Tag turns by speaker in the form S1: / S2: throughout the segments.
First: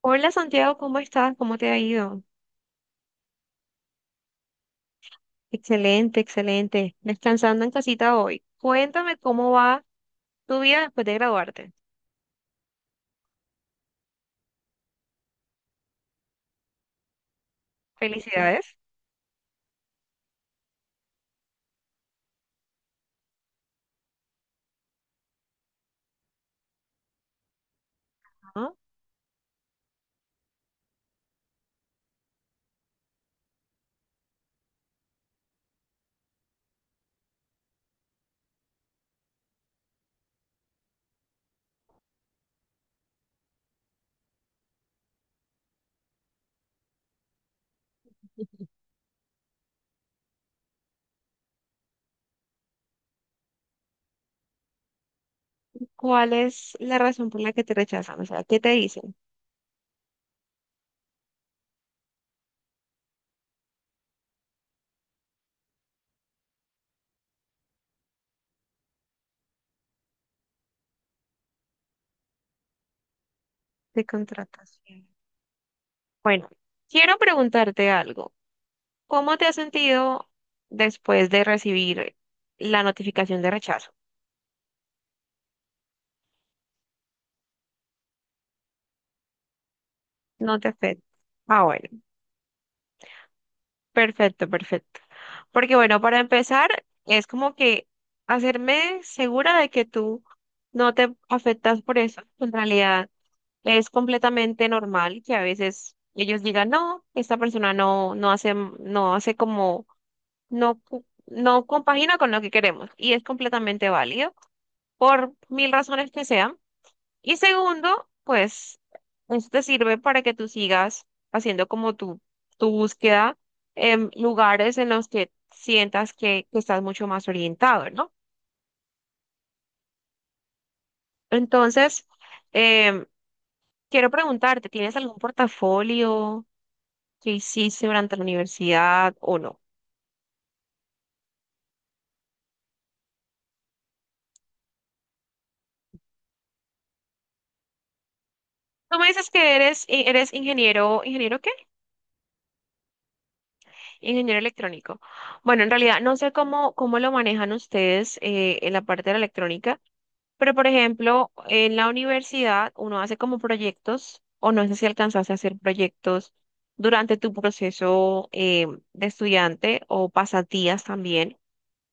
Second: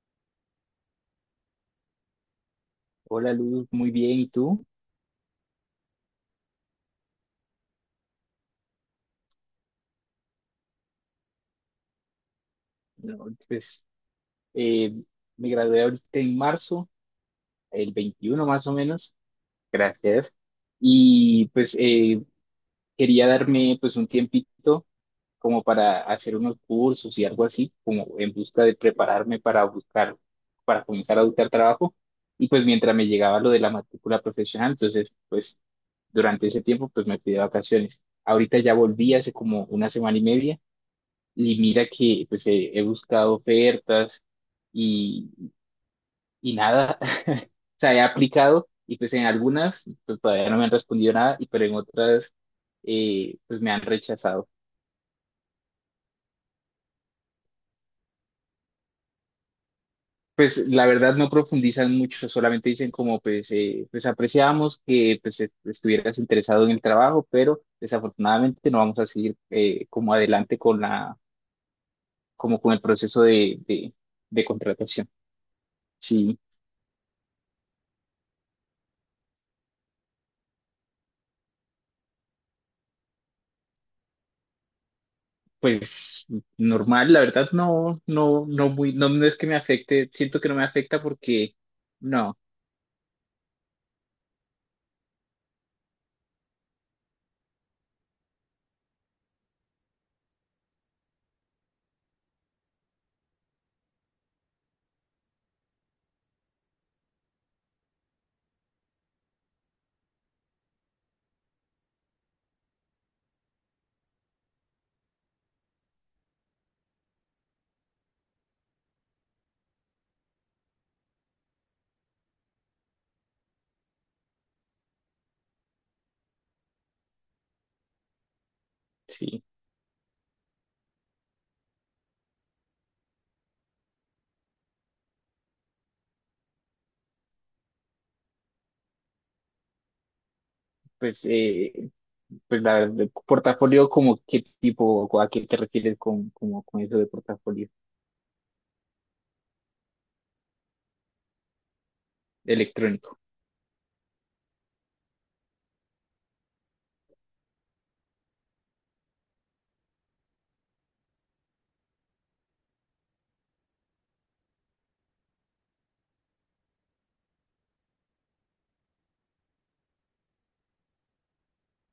S1: Hola Santiago, ¿cómo estás? ¿Cómo te ha ido?
S2: Hola Luz, muy bien, ¿y tú?
S1: Excelente, excelente. Descansando en casita hoy. Cuéntame cómo va tu vida después de graduarte.
S2: No, pues eh, me gradué ahorita en marzo, el 21 más o
S1: Felicidades,
S2: menos, gracias. Y pues quería darme pues un tiempito como para hacer unos cursos y algo así, como en busca de
S1: ¿no?
S2: prepararme para buscar, para comenzar a buscar trabajo. Y pues mientras me llegaba lo de la matrícula profesional, entonces pues durante ese tiempo pues me fui de vacaciones. Ahorita ya volví hace como una semana y media. Y mira que pues he buscado ofertas y, y nada, o sea, he aplicado y pues en algunas pues todavía no me han respondido nada, y pero en otras pues me han rechazado.
S1: ¿Cuál es la razón por la que te rechazan? O sea, ¿qué te dicen
S2: Pues la verdad no profundizan mucho, solamente dicen como pues, pues apreciamos que pues estuvieras interesado en el trabajo, pero desafortunadamente no vamos a seguir como adelante con la, como con el proceso
S1: de
S2: de
S1: contratación?
S2: contratación. Sí.
S1: Bueno, quiero preguntarte algo. ¿Cómo te has sentido después de recibir la notificación de rechazo?
S2: Pues normal, la verdad no muy, no es que me afecte, siento que no
S1: ¿No
S2: me
S1: te
S2: afecta
S1: afecta?
S2: porque
S1: Ah, bueno.
S2: no,
S1: Perfecto, perfecto. Porque bueno, para empezar, es como que hacerme segura de que tú no te afectas por eso. En realidad, es completamente normal que a veces ellos digan no, esta persona no, no hace, no hace como, no, no compagina con lo que queremos. Y es completamente válido por mil razones que sean. Y segundo, pues esto te sirve para que tú sigas haciendo como tu búsqueda en lugares en los que sientas que estás mucho más orientado, ¿no?
S2: sí,
S1: Entonces, em, quiero preguntarte, ¿tienes algún portafolio que hiciste durante la universidad o no?
S2: pues, pues la verdad, portafolio como qué tipo, o a qué te refieres con, como, con eso de portafolio
S1: Tú me dices que eres, eres ingeniero, ¿ingeniero qué?
S2: electrónico.
S1: Ingeniero electrónico. Bueno, en realidad no sé cómo, cómo lo manejan ustedes en la parte de la electrónica. Pero, por ejemplo, en la universidad uno hace como proyectos, o no sé si alcanzaste a hacer proyectos durante tu proceso de estudiante o pasatías también,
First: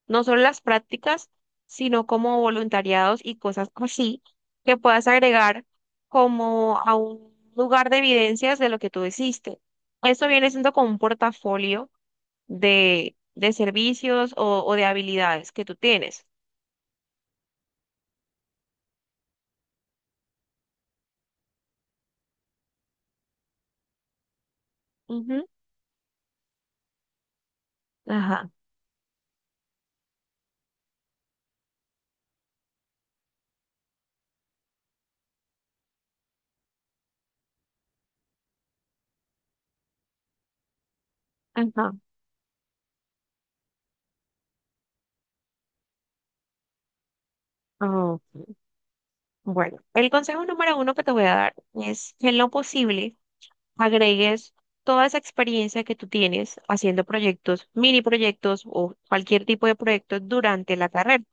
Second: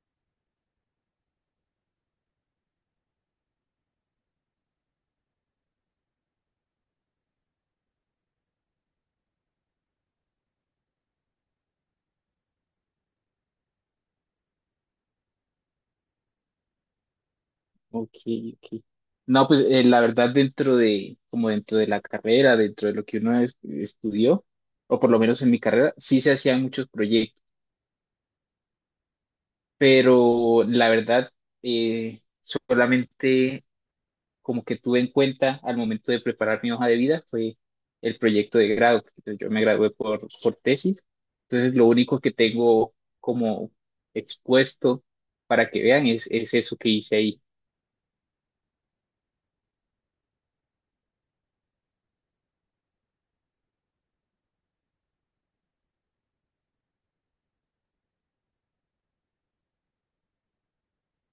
S1: no solo las prácticas, sino como voluntariados y cosas así que puedas agregar como a un lugar de evidencias de lo que tú hiciste. Esto viene siendo como un portafolio de servicios o de habilidades que tú tienes.
S2: Ok, ok. No, pues la verdad dentro de, como dentro de la carrera, dentro de lo que uno estudió, o por lo menos
S1: Ujú.
S2: en mi carrera, sí se hacían muchos proyectos,
S1: Ajá,
S2: pero la verdad solamente como que tuve en cuenta al momento de preparar mi hoja de vida fue el proyecto de grado, porque yo me gradué por tesis, entonces lo
S1: ajá.
S2: único que tengo como expuesto para que vean es eso que hice ahí.
S1: Ok. Bueno, el consejo número uno que te voy a dar es que en lo posible agregues toda esa experiencia que tú tienes haciendo proyectos, mini proyectos o cualquier tipo de proyecto durante la carrera.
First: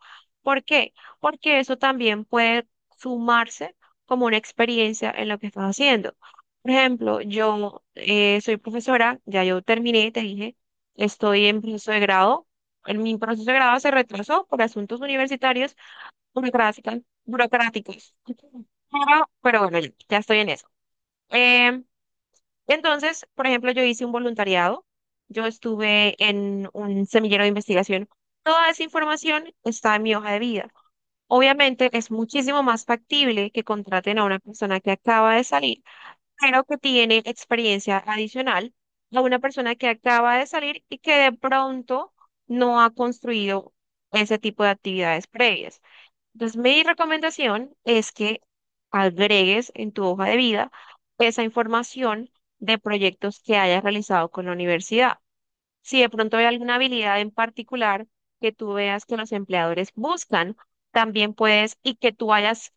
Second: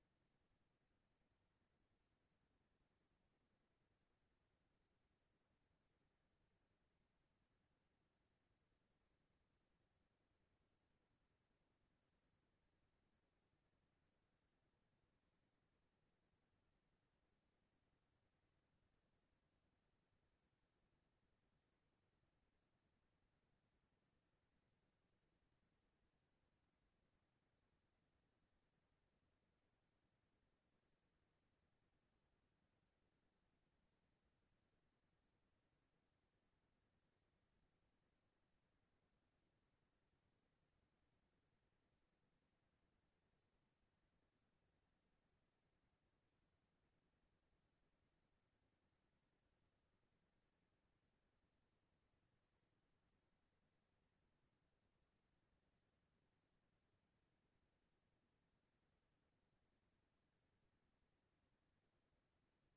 S1: ¿Por qué? Porque eso también puede sumarse como una experiencia en lo que estás haciendo. Por ejemplo, yo soy profesora, ya yo terminé, te dije, estoy en proceso de grado. En mi proceso de grado se retrasó por asuntos universitarios burocráticas, burocráticos. Pero bueno, ya estoy en eso. Eh, entonces, por ejemplo, yo hice un voluntariado. Yo estuve en un semillero de investigación. Toda esa información está en mi hoja de vida. Obviamente es muchísimo más factible que contraten a una persona que acaba de salir, pero que tiene experiencia adicional a una persona que acaba de salir y que de pronto no ha construido ese tipo de actividades previas. Entonces, mi recomendación es que agregues en tu hoja de vida esa información de proyectos que hayas realizado con la universidad. Si de pronto hay alguna habilidad en particular que tú veas que los empleadores buscan, también puedes, y que tú hayas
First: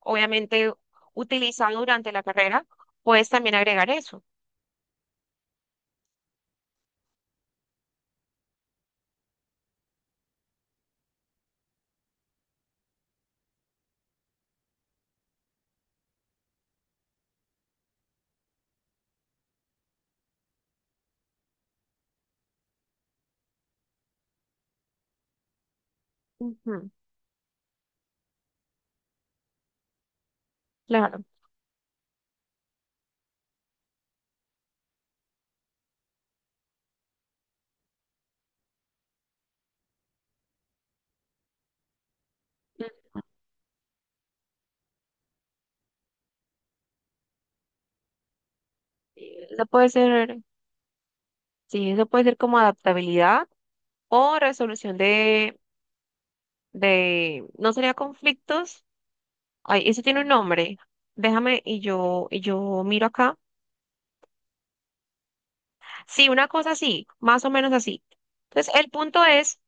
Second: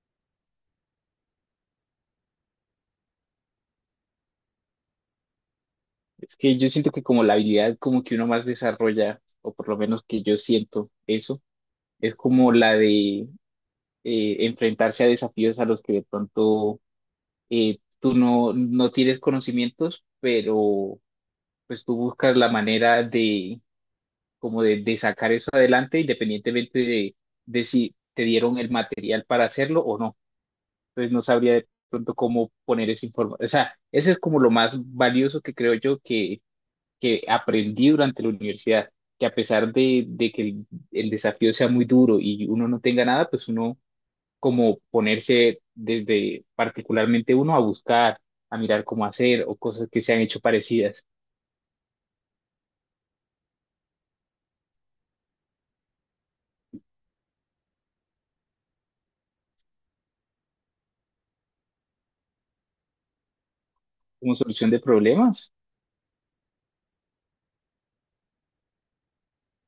S1: obviamente utilizado durante la carrera, puedes también agregar eso.
S2: Es que yo siento que como la habilidad como que uno más desarrolla, o por lo menos que yo siento eso, es como la de enfrentarse a desafíos a los que de pronto tú no tienes conocimientos, pero pues tú buscas la manera de como de sacar eso adelante independientemente
S1: Ujú,
S2: de si te dieron el material para hacerlo o no. Entonces no
S1: claro.
S2: sabría de pronto cómo poner ese informe. O sea, ese es como lo más valioso que creo yo que aprendí durante la universidad, que a pesar de que el desafío sea muy duro y uno no tenga nada, pues uno como ponerse desde particularmente uno a buscar, a mirar cómo hacer o
S1: Eso
S2: cosas
S1: puede
S2: que se han
S1: ser,
S2: hecho parecidas
S1: sí, eso puede ser como adaptabilidad o resolución de, no sería conflictos, ay, eso tiene un nombre, déjame y yo miro acá.
S2: como solución de problemas.
S1: Sí, una cosa así, más o menos así. Entonces, el punto es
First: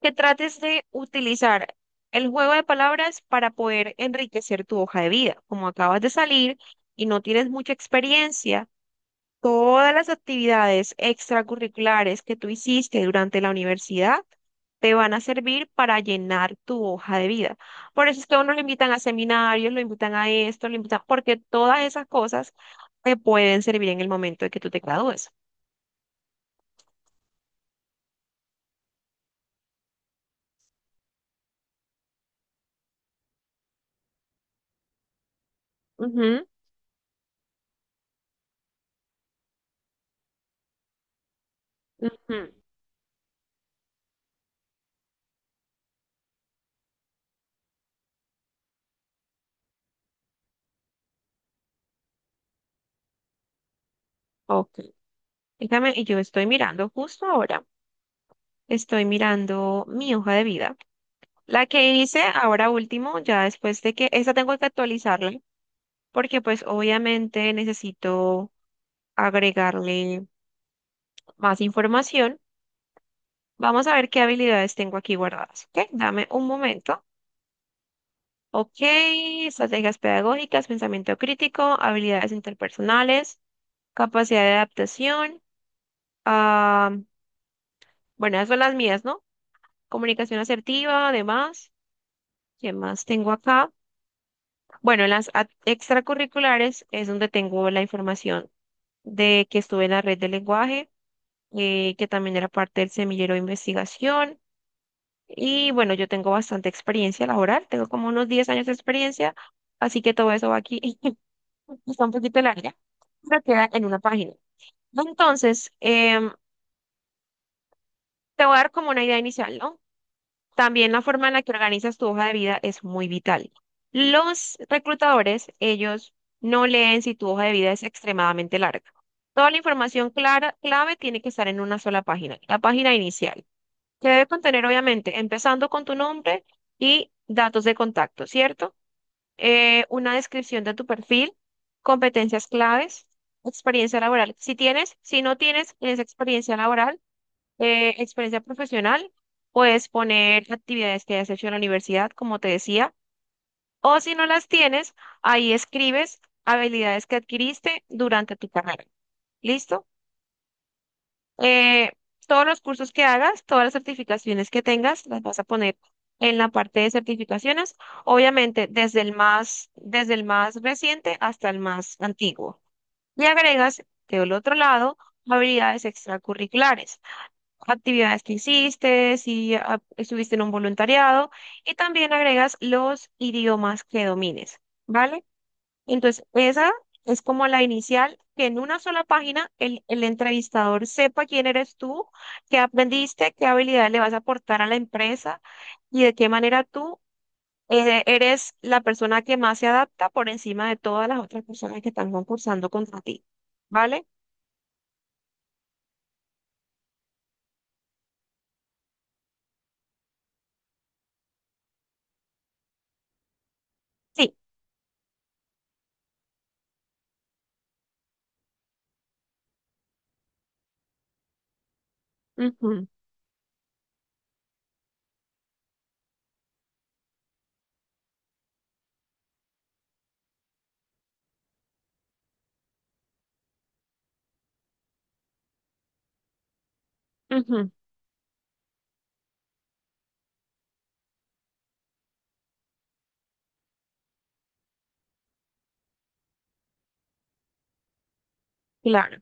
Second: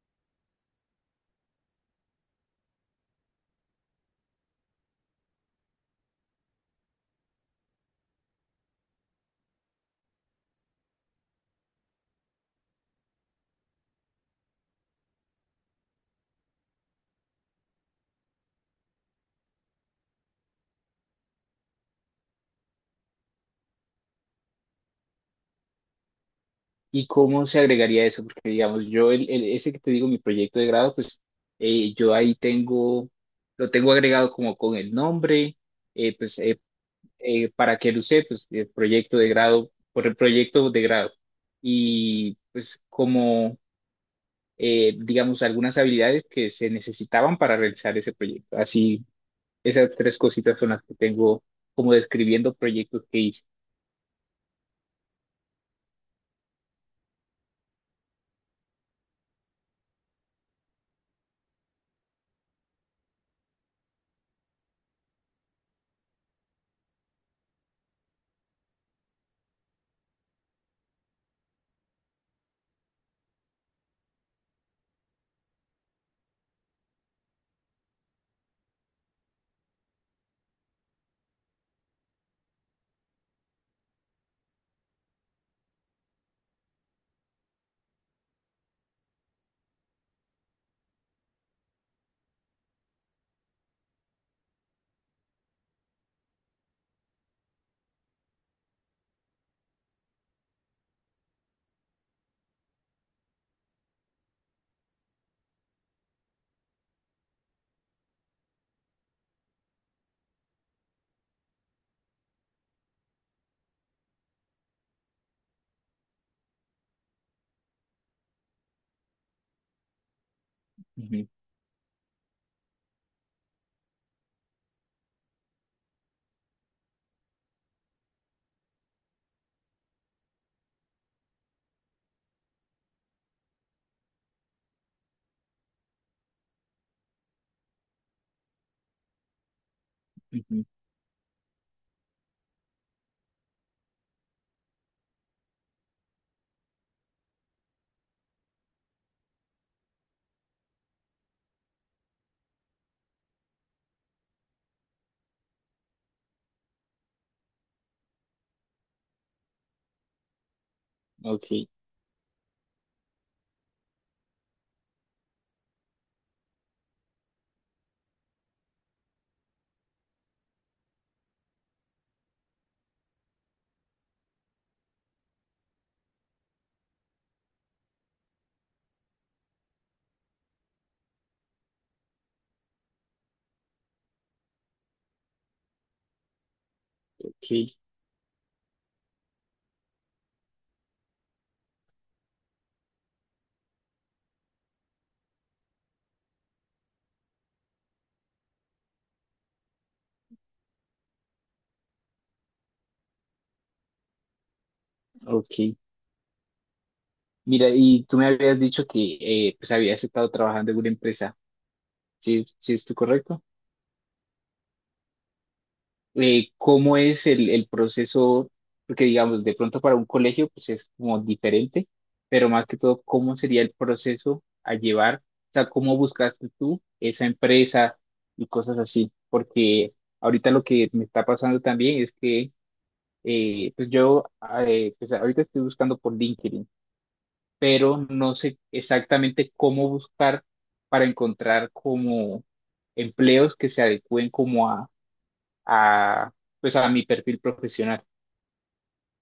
S1: que trates de utilizar el juego de palabras para poder enriquecer tu hoja de vida. Como acabas de salir y no tienes mucha experiencia, todas las actividades extracurriculares que tú hiciste durante la universidad te van a servir para llenar tu hoja de vida. Por eso es que a uno lo invitan a seminarios, lo invitan a esto, lo invitan, porque todas esas cosas te pueden servir en el momento de que tú te gradúes.
S2: ¿Y cómo se agregaría eso? Porque, digamos, yo, ese que te digo, mi proyecto de grado, pues yo ahí tengo, lo tengo agregado como con el nombre, eh, pues
S1: Ujú,
S2: eh, para que lo use, pues el proyecto de grado, por el proyecto de grado. Y
S1: ujú.
S2: pues como, digamos, algunas habilidades que se necesitaban para realizar ese proyecto. Así, esas tres cositas son las que tengo como describiendo proyectos que hice.
S1: Ok. Déjame, y yo estoy mirando justo ahora, estoy mirando mi hoja de vida. La que hice ahora último, ya después de que, esa tengo que actualizarla, porque pues obviamente necesito agregarle más información. Vamos a ver qué habilidades tengo aquí guardadas, ¿ok? Dame un momento. Ok, estrategias pedagógicas, pensamiento crítico, habilidades interpersonales, capacidad de adaptación. Ah, bueno, esas son las mías, ¿no? Comunicación asertiva, además. ¿Qué más tengo acá? Bueno, en las extracurriculares es donde tengo la información de que estuve en la red de lenguaje, que también era parte del semillero de investigación. Y bueno, yo tengo bastante experiencia laboral, tengo como unos 10 años de experiencia, así que todo eso va aquí, está un poquito larga, pero queda en una página. Entonces, te voy a dar como una idea inicial, ¿no? También la forma
S2: Ujú,
S1: en la que organizas tu hoja de vida es muy vital. Los reclutadores, ellos no leen si tu hoja de vida es extremadamente larga. Toda la información clara, clave tiene que estar en una sola página, la página inicial, que debe contener, obviamente, empezando con tu nombre y datos de contacto, ¿cierto? Una descripción
S2: ujú.
S1: de tu perfil, competencias claves, experiencia laboral. Si tienes, si no tienes, tienes experiencia laboral, experiencia profesional, puedes poner actividades que hayas hecho en la universidad, como te decía, o si no las tienes, ahí escribes habilidades que adquiriste durante tu carrera. ¿Listo?
S2: Ok,
S1: Eh, todos los cursos que hagas, todas las certificaciones que tengas, las vas a poner en la parte de certificaciones, obviamente desde el más reciente hasta el más antiguo. Y agregas del otro lado habilidades extracurriculares, actividades que hiciste, si ah, estuviste en un voluntariado, y también agregas los idiomas que domines, ¿vale? Entonces, esa es como
S2: ok,
S1: la inicial, que en una sola página el entrevistador sepa quién eres tú, qué aprendiste, qué habilidades le vas a aportar a la empresa y de qué manera tú eres la persona que más se adapta por encima de todas las otras personas que están concursando contra ti. ¿Vale?
S2: ok. Mira, y tú me habías dicho que pues habías estado trabajando en una empresa, ¿sí, sí estoy correcto?
S1: Sí.
S2: ¿Cómo es el proceso? Porque digamos, de pronto para un colegio pues es como diferente, pero más que
S1: Ujú,
S2: todo, ¿cómo sería el proceso a llevar? O sea, ¿cómo buscaste tú esa empresa y cosas así? Porque ahorita lo que me está pasando también es que pues ahorita estoy buscando por LinkedIn,
S1: ujú,
S2: pero no sé exactamente cómo buscar para encontrar como empleos que se adecúen como a, pues a mi perfil profesional.
S1: claro.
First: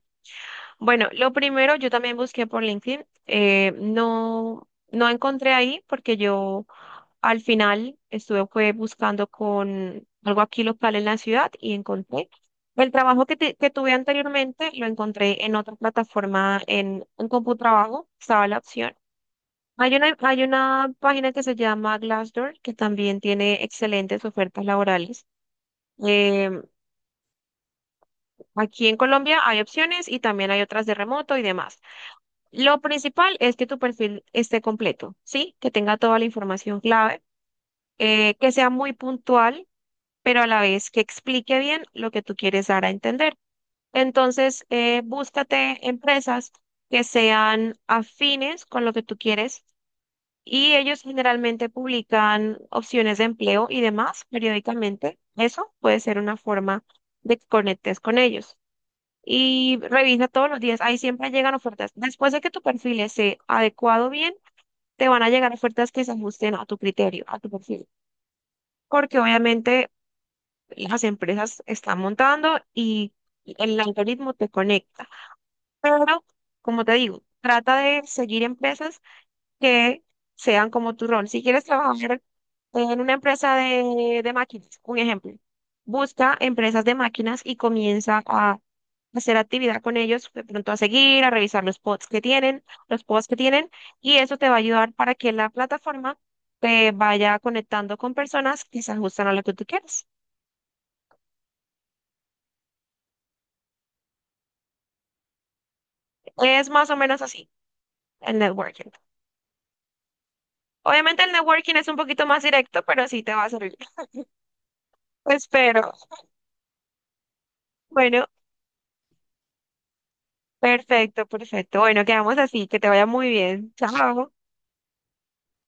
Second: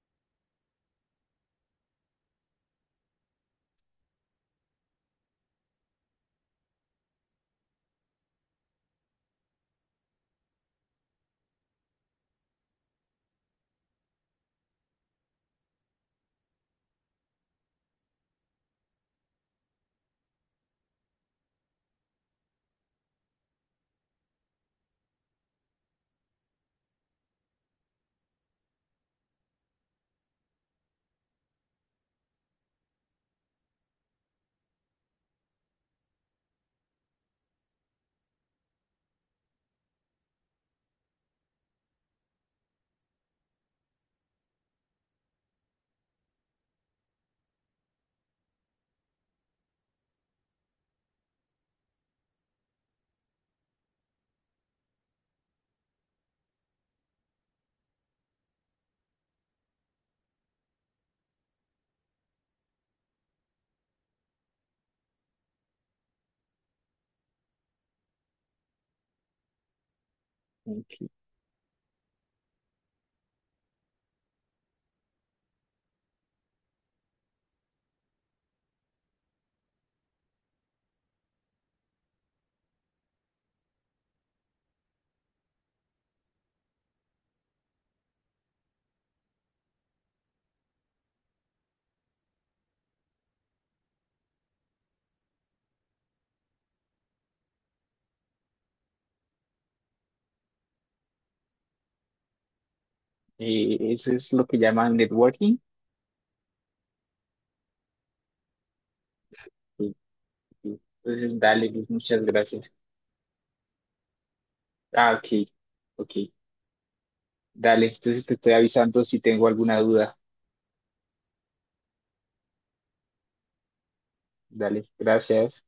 S1: Bueno, lo primero, yo también busqué por LinkedIn. No, no encontré ahí porque yo al final estuve fue, buscando con algo aquí local en la ciudad y encontré. El trabajo que, que tuve anteriormente lo encontré en otra plataforma, en Computrabajo, estaba la opción. Hay una página que se llama Glassdoor que también tiene excelentes ofertas laborales. Em, aquí en Colombia hay opciones y también hay otras de remoto y demás. Lo principal es que tu perfil esté completo, ¿sí? Que tenga toda la información clave, que sea muy puntual, pero a la vez que explique bien lo que tú quieres dar a entender. Entonces, búscate empresas que sean afines con lo que tú quieres y ellos generalmente publican opciones de empleo y demás periódicamente. Eso puede ser una forma de que conectes con ellos y revisa todos los días. Ahí siempre llegan ofertas. Después de que tu perfil esté adecuado bien, te van a llegar ofertas que se ajusten a tu criterio, a tu perfil, porque obviamente las
S2: Ok.
S1: empresas están montando y el algoritmo te conecta. Pero, como te digo, trata de seguir empresas que sean como tu rol. Si quieres trabajar en una empresa de máquinas, un ejemplo. Busca empresas de máquinas y comienza a hacer actividad con ellos, de pronto a seguir, a revisar los pods que tienen, los pods que tienen, y eso te va a ayudar para que la plataforma te vaya conectando con personas que se ajustan a lo que tú quieres.
S2: Eso es lo que llaman networking.
S1: Es más o menos así el networking.
S2: Ok, ok.
S1: Obviamente el
S2: Entonces, dale,
S1: networking es
S2: Luz,
S1: un
S2: muchas
S1: poquito más
S2: gracias.
S1: directo, pero sí te va a servir.
S2: Ah, ok,
S1: Espero.
S2: ok, dale.
S1: Bueno,
S2: Entonces te estoy avisando si tengo alguna duda.
S1: perfecto, perfecto. Bueno, quedamos así. Que te vaya muy bien. Chao.
S2: Dale, gracias.